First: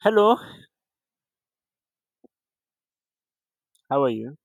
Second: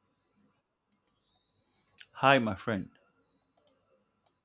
Hello, Hi, my friend. how are you?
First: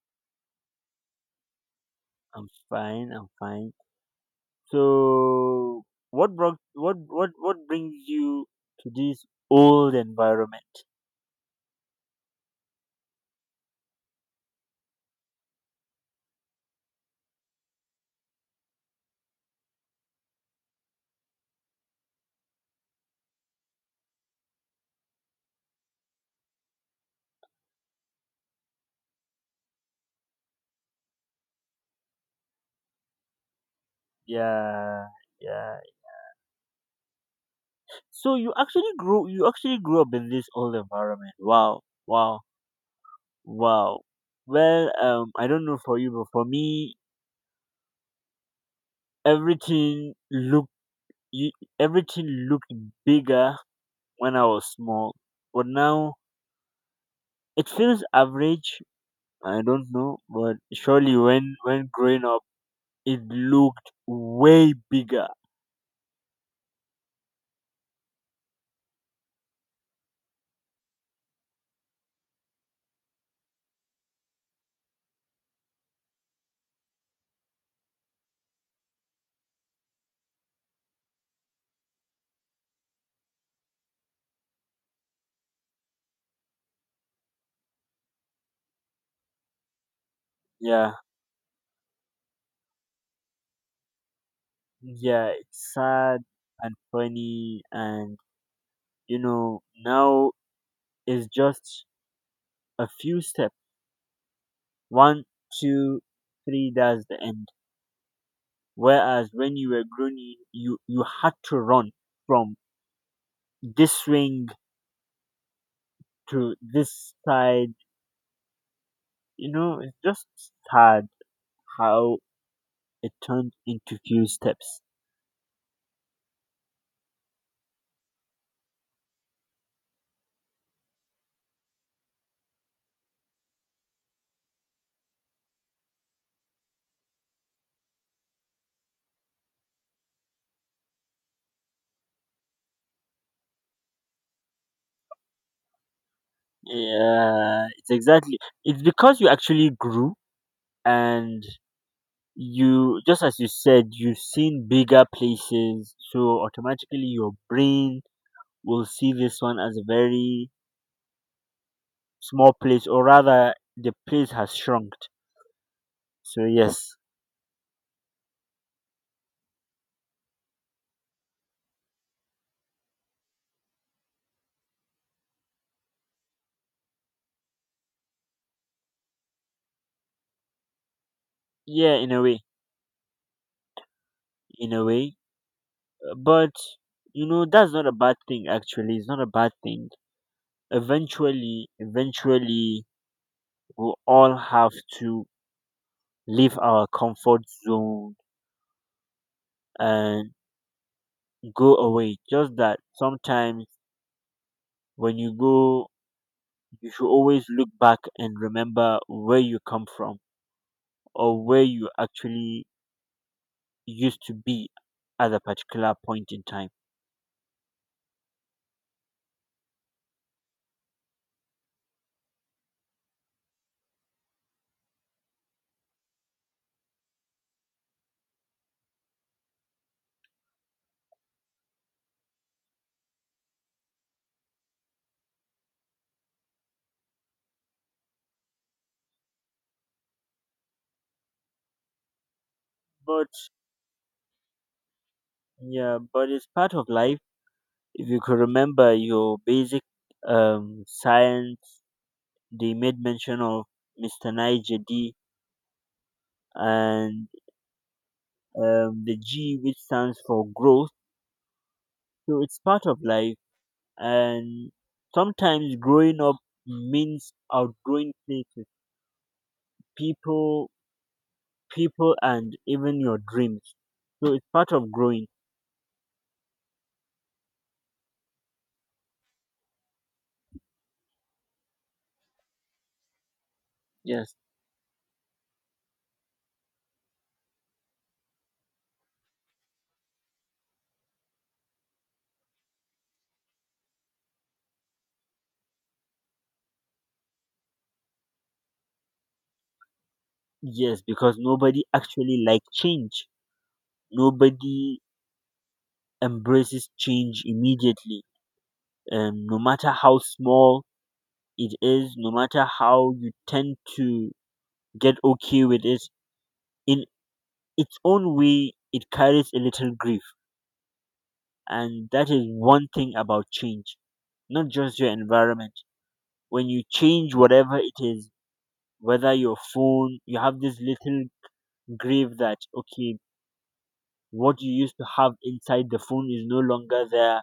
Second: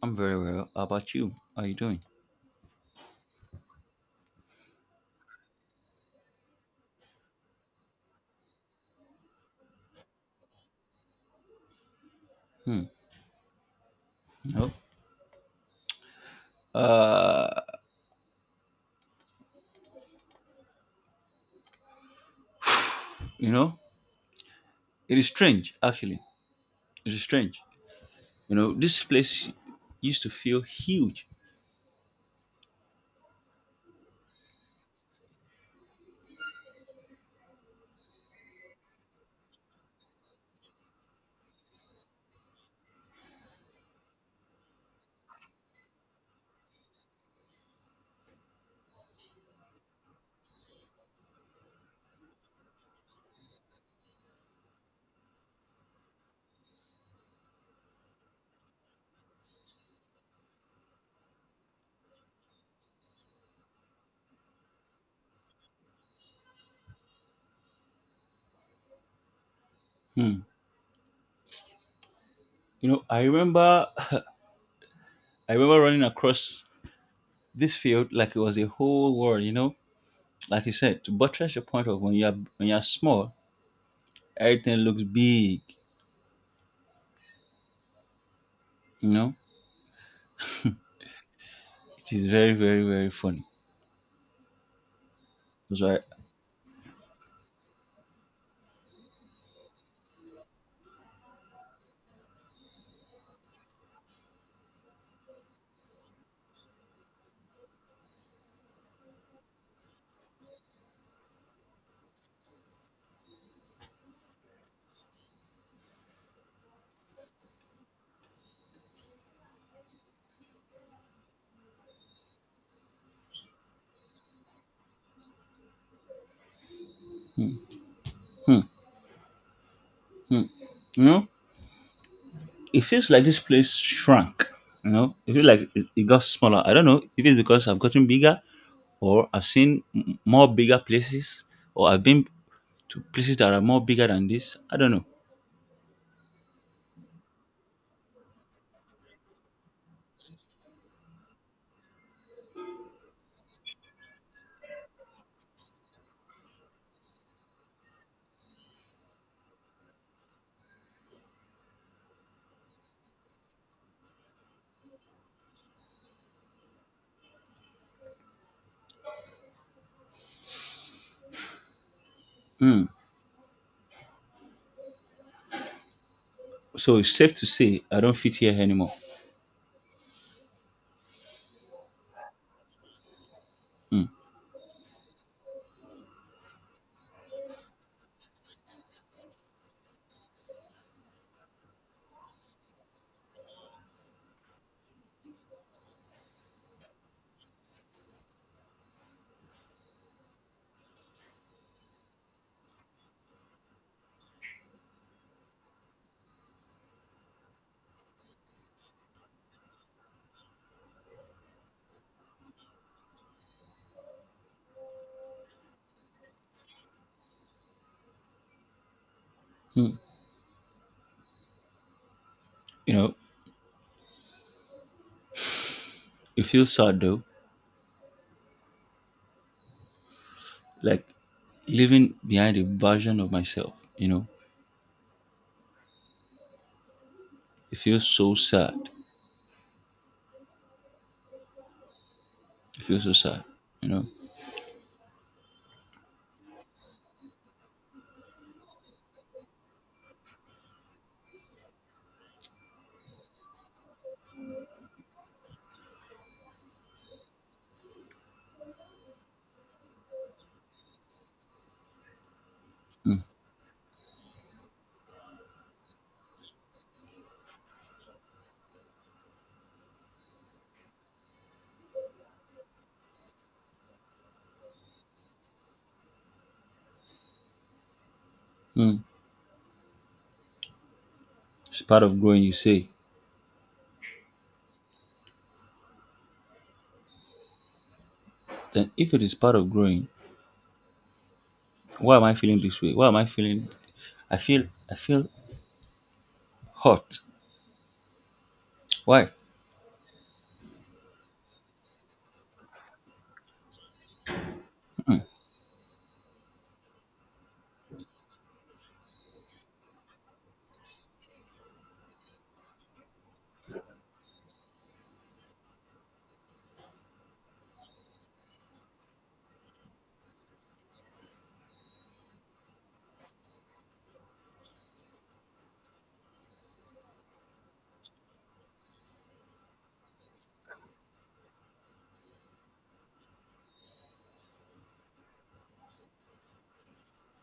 I'm very well. How about you? How are you doing? I'm fine. I'm fine. So, what brought what brings you to this old environment? Hmm. No. Uh, you know, it is strange, actually. It is strange. You know, this place used to feel huge. Yeah, yeah. So you actually grew up in this old environment. Wow, wow, wow. Well, I don't know for you, but for me, everything looked you, everything looked bigger when I was small, but now it feels average. I don't know, but surely when growing up, it looked way bigger. Hmm. You know, I remember, I remember running across this field like it was a whole world. You know, like you said, to buttress your point of when you are small, everything looks big. You know, Yeah, it is very, very, very funny. yeah, it's So, I, sad and funny, and now it's just a few steps. One, two, three. That's the end. Whereas when you were growing, you had to run from this ring to this side. It's just sad how it turned into few steps. hmm, hmm. You know, it feels like this place shrunk. You know, it feels like it got smaller. I don't know if it's because I've gotten bigger, or I've seen more bigger places, or I've been to places that are more bigger than this. I don't know. Yeah, it's exactly. It's because you actually grew and you, just as you said, you've seen bigger places. So automatically your brain will see this one as a very small place, or rather, the place has shrunk. So, yes. Hmm. So it's safe to say I don't fit here anymore. Yeah, in a way. Hmm. In a way. But, that's not a bad thing, actually. It's not a bad thing. Eventually, eventually, we'll all have to leave our comfort zone and go away. Just that sometimes when you go, you should always look back and remember where you come from or where you actually used to be at a particular point in time. Hmm. You know, it feels sad though, like leaving behind a version of myself. You know, it feels so sad. It feels so But sad. You know, yeah, but it's part of life. If you could remember your basic science, they made mention of Mr. Niger D and the G, which stands for growth. So it's part of hmm. life, and sometimes growing up means outgrowing places, people, and even your dreams. So it's part of growing. Hmm. It's part of growing, you say, Yes, then if it is part of growing, why am I feeling this way? Why am I feeling I feel I feel hot. Why? yes, because nobody actually like change. Nobody embraces change immediately, no matter how small it is, no matter how you tend to get okay with it. In its own way, it carries a little grief. And that is one thing about change, not just your environment. When you change whatever it is, whether your phone, you have this little grief that, okay, what you used to have inside the phone is no longer there.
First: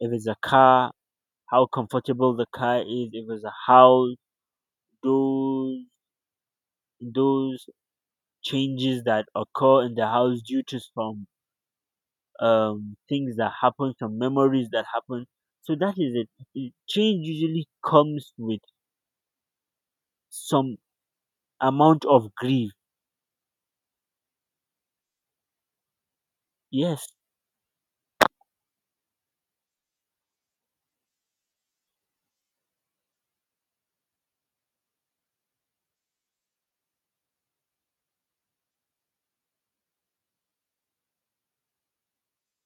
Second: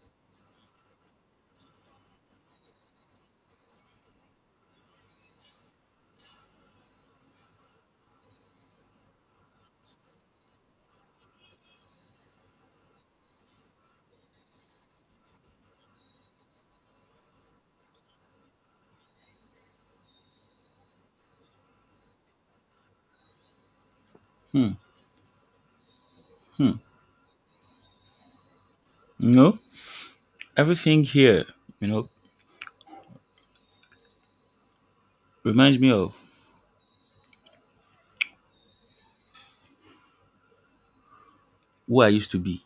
If it's a car, how comfortable the car is. If it's a house, those, those changes that occur in the house due to some things that happen, some memories that happen. So that is it. Change usually comes with some amount of grief. Yes. You know? Everything here, you know, reminds me of who I used to be.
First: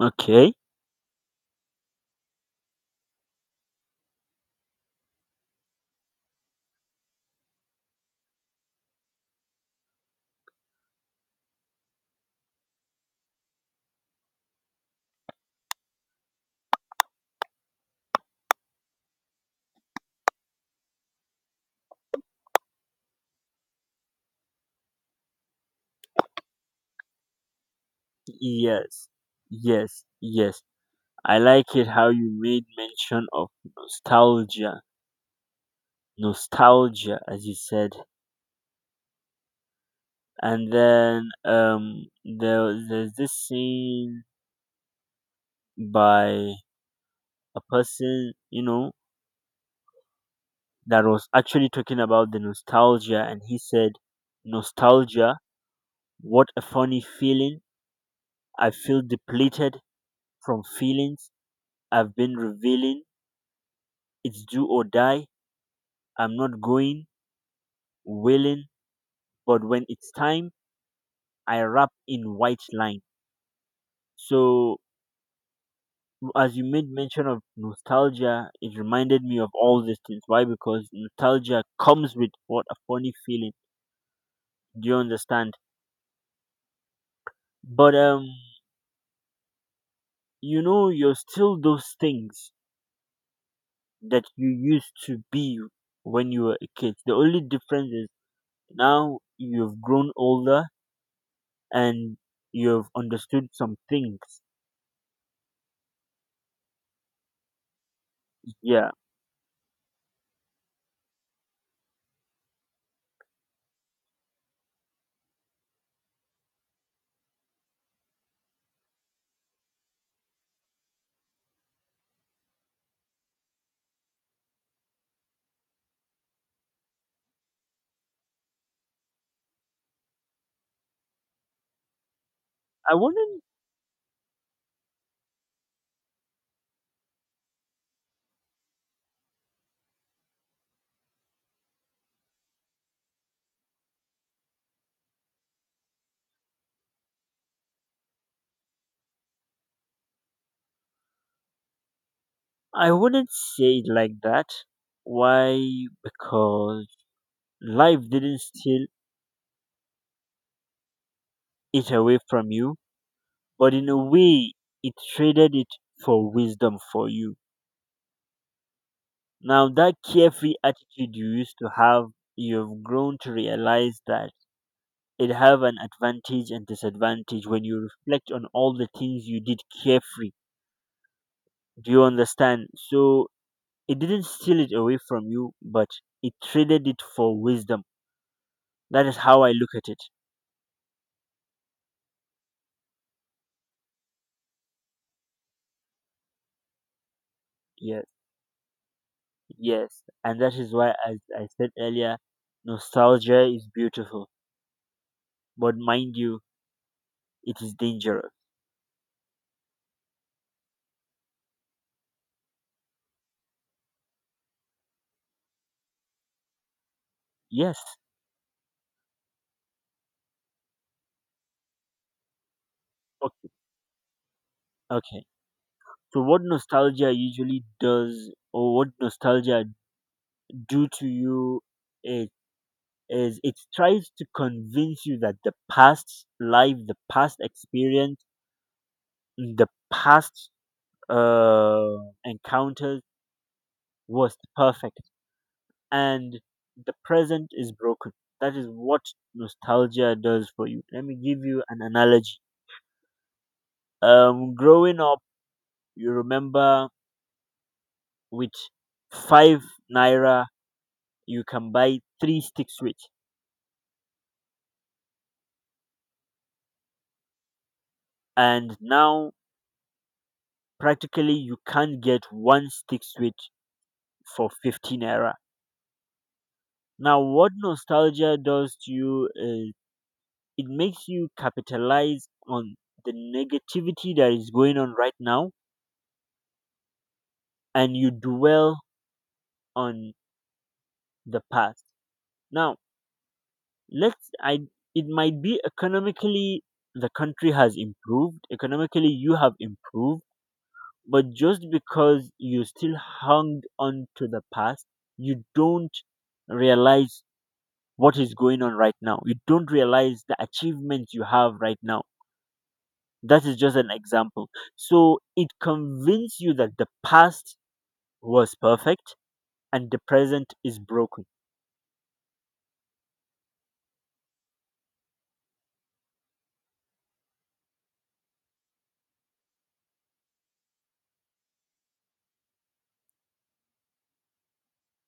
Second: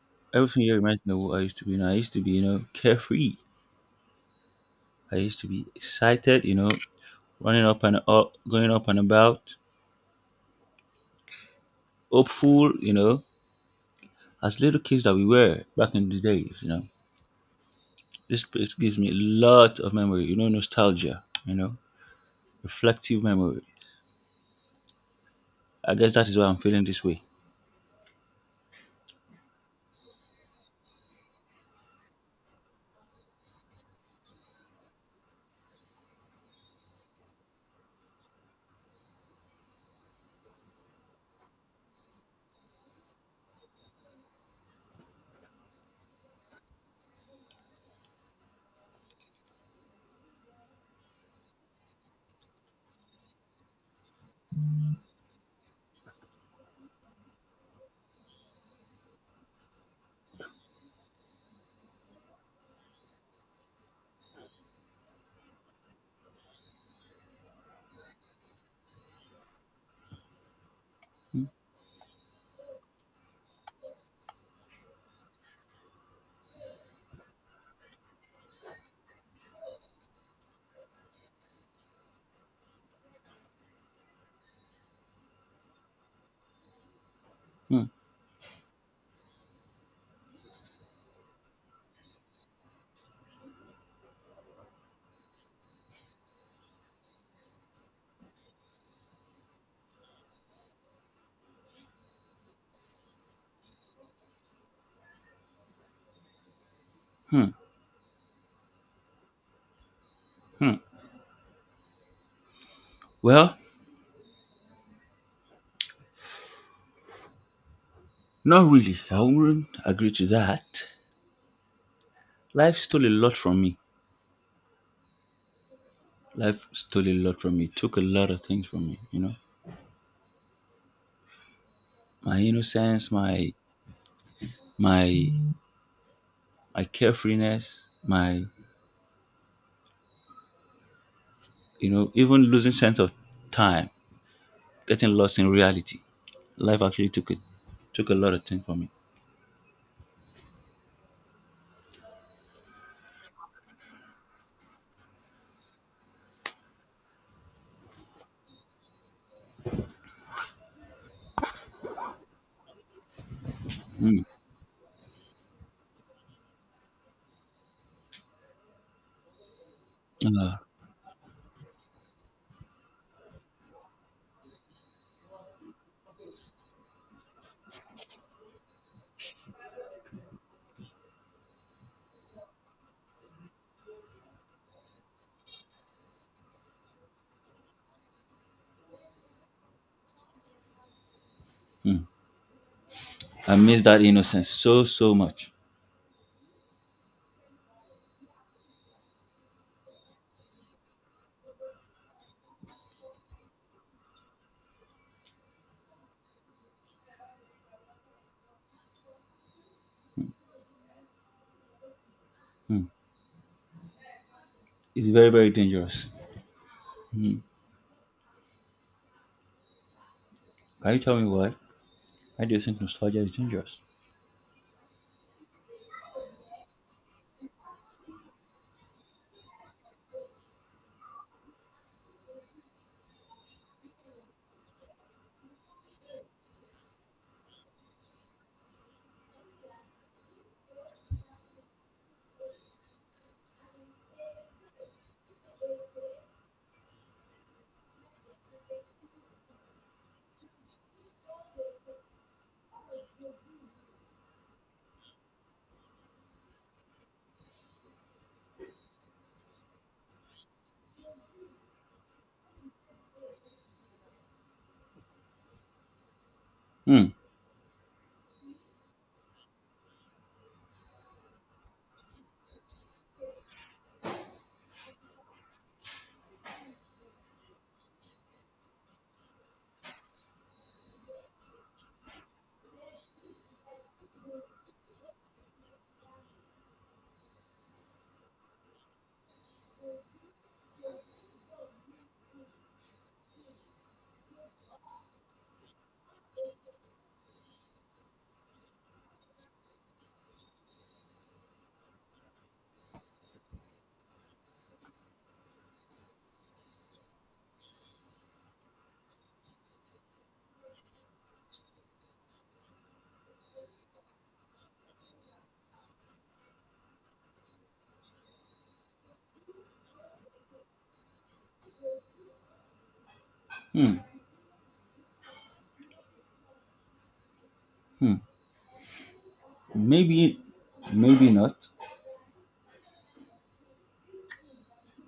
Okay. Everything here reminds me of who I used to be. You know, I used to be, you know, carefree. I used to be excited, you know, running up and up going up and about, hopeful, you know, as little kids that we were back in the days, you know. This place gives me a lot of memory, you know, nostalgia, you know, reflective memory. I guess that is why I'm feeling this way. Yes. Yes. Yes. I like it how you made mention of nostalgia. Nostalgia, as you said. And then there's this scene by a person, that was actually talking about the nostalgia, and he said, nostalgia, what a funny feeling. I feel depleted from feelings I've been revealing. It's do or die. I'm not going, willing, but when it's time, Hmm, I wrap in white line. So, as you made mention of nostalgia, it reminded me of all these things. Why? Because nostalgia comes with what a funny feeling. Do you understand? hmm, But, you're still those things that you used to be when you were a kid. The only difference is now you've grown older and you've understood some things. hmm. Yeah. Hmm. Well, not really. I wouldn't agree to that. Life stole a lot from me. Life stole a lot from me. Took a lot of things from me. You know, my I innocence, wouldn't my my carefreeness, my you know, even losing sense of time, getting lost in reality. Life actually took it took a lot of things from me. I wouldn't say it like that. Why? Because life didn't steal it away from you, but in a Mm. way it traded it for wisdom for you. Now that Uh, carefree attitude you used to have, you've grown to realize that it have an advantage and disadvantage when you reflect on all the things you did carefree. Do you understand? So it didn't steal it away from you, but it traded it for wisdom. That is how I look at it. mm. I miss that innocence so so much. Yes, yes, and that is why, as I said earlier, nostalgia is beautiful, but mind you, it is dangerous. Mm. It's very very dangerous. Mm. Yes, Can you tell me why? Why do you think nostalgia is okay, dangerous? okay. So, what nostalgia usually does, or what nostalgia do to you, it it tries to convince you that the past life, the past experience, the past uh, encounters was perfect, and the present is broken. That is what nostalgia does for you. Let me give you an analogy. Growing up, you remember, with 5 naira you can buy three stick switch, Mm. and now practically you can't get one stick switch for 15 naira. Now, what nostalgia does to you is it makes you capitalize on the negativity that is going on right now, and you dwell on the past. Now, let's I it might be economically, the country has improved, economically you have improved, but just because you still hung on to the past, you don't realize what is going on right now. You don't realize the achievements you have right now. That is just an example. So it convinces you that the past was perfect and the present is broken. Hmm. Hmm. Maybe, maybe not.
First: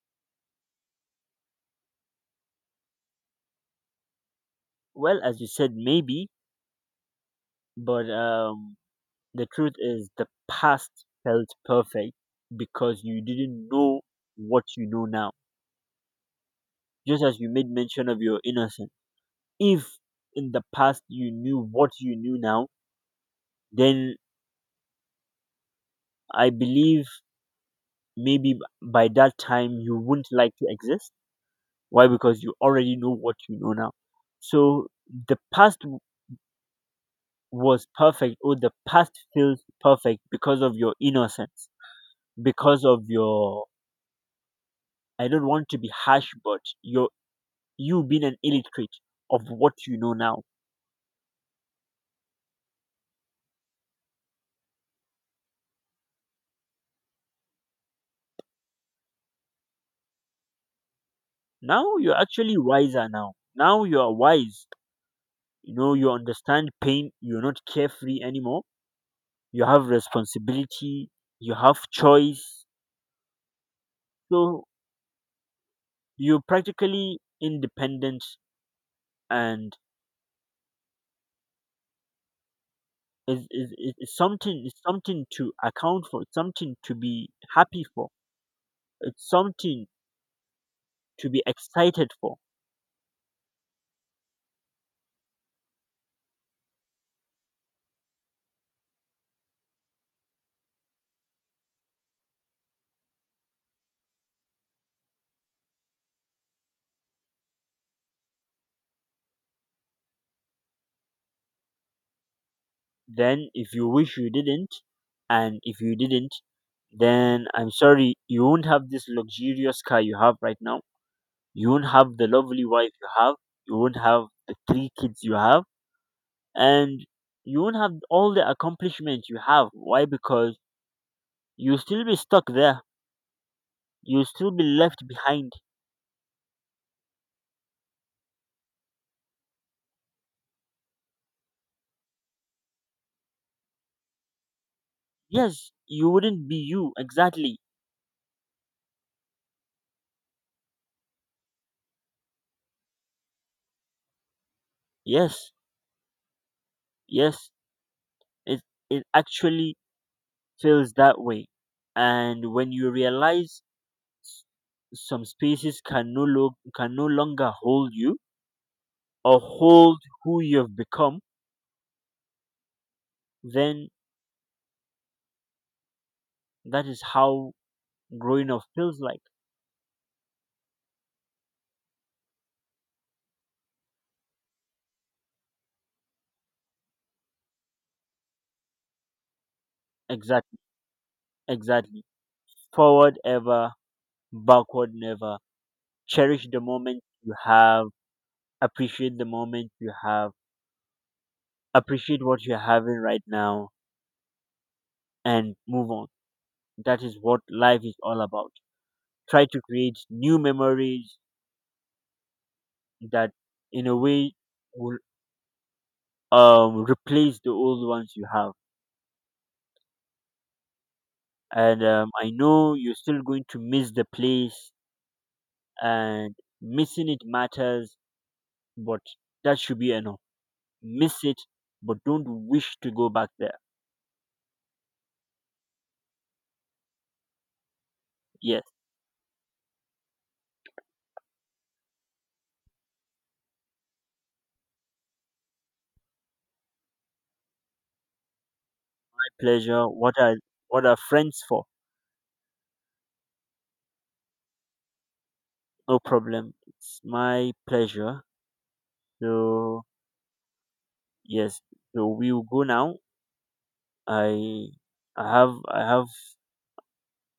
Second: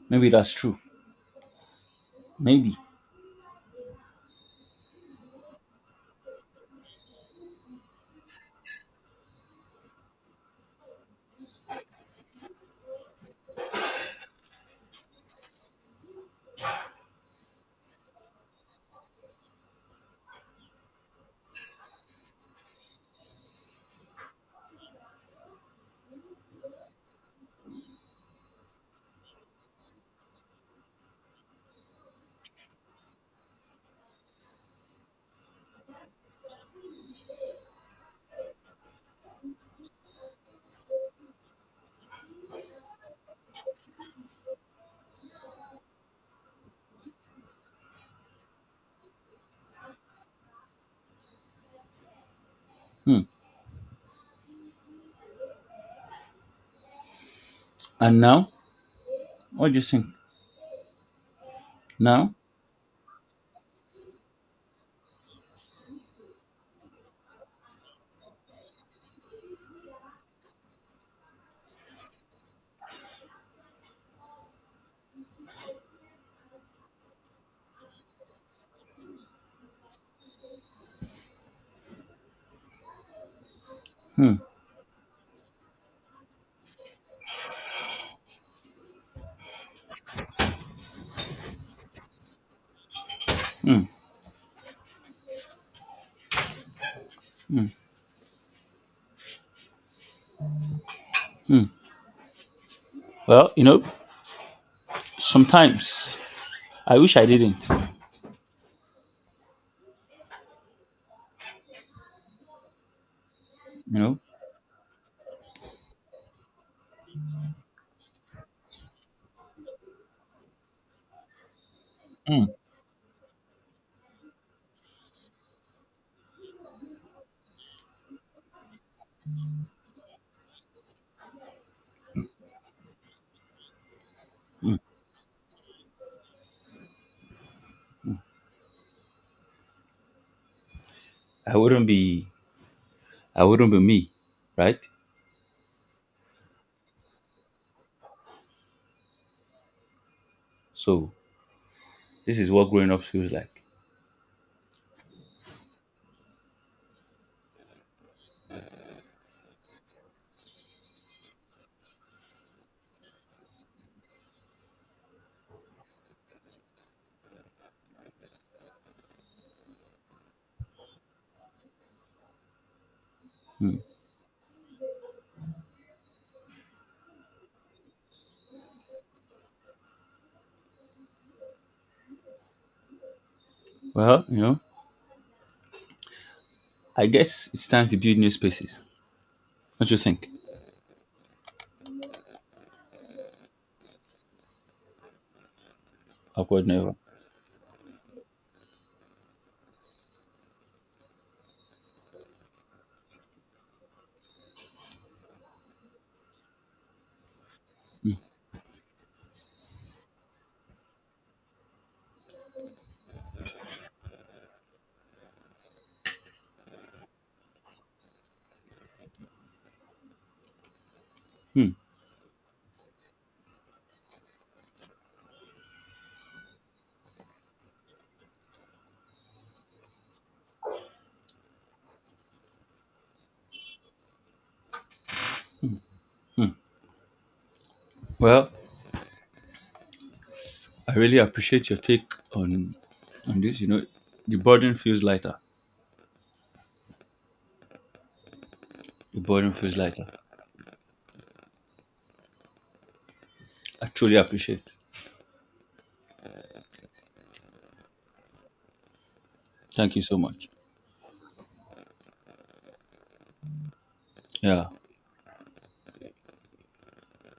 Maybe that's true. Maybe. Well, as you said, maybe, but the truth is, the past felt perfect because you didn't know what you know now. Just as you made mention of your innocence. If in the past you knew what you knew now, then I believe maybe by that time you wouldn't like to exist. Why? Because you already know what you know now. So the past was perfect, or the past feels perfect because of your innocence, because of your, I don't want to be harsh, but you being an illiterate of what you know now. Hmm. And now, what do you think? Now you're Now? actually wiser now. Now you are wise. You understand pain. You're not carefree anymore. You have responsibility. You have choice. So you're practically independent, and is Hmm. something to account for. It's something to be happy for, it's something to be excited for. Hmm. Hmm. Well, you know, sometimes I wish I didn't. Then if you You wish know, you didn't, and if you didn't, then I'm sorry, you won't have this luxurious car you have right now. You won't have the hmm. lovely wife you have. You won't have the three kids you have. And you won't have all the accomplishments you have. Why? Because you'll still be stuck there. You'll still be Hmm. left behind. I wouldn't be. I wouldn't be me, right? Yes, you wouldn't be you. Exactly. So this is what growing up feels like. Yes, yes. It, it actually feels that way. And when you realize some spaces can no longer hold you or hold who you've become, Hmm. then that is how growing up feels like. Well, you know, I guess it's time to build new spaces. What do you think? Exactly, exactly. Forward ever, backward never. Cherish the Awkward never. moment you have, appreciate the moment you have, appreciate what you're having right now and move on. That is what life is all about. Try to create new memories that, in a way, will replace the old ones you have, Hmm. and I know you're still going to miss the place, and missing it matters, but that should be enough. Miss it, but don't wish to go back there. Hmm. Well, Yes, I really appreciate your take on this. You know, the burden feels lighter. The my burden feels pleasure. lighter. What are friends for? I truly appreciate. No problem. It's my pleasure. So Thank you so much. yes, so we will go now. Yeah. I I have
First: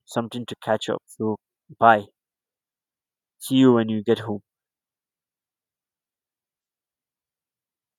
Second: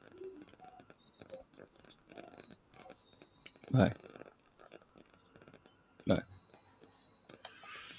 something to catch up. So bye. See you when Bye. you get home. Bye.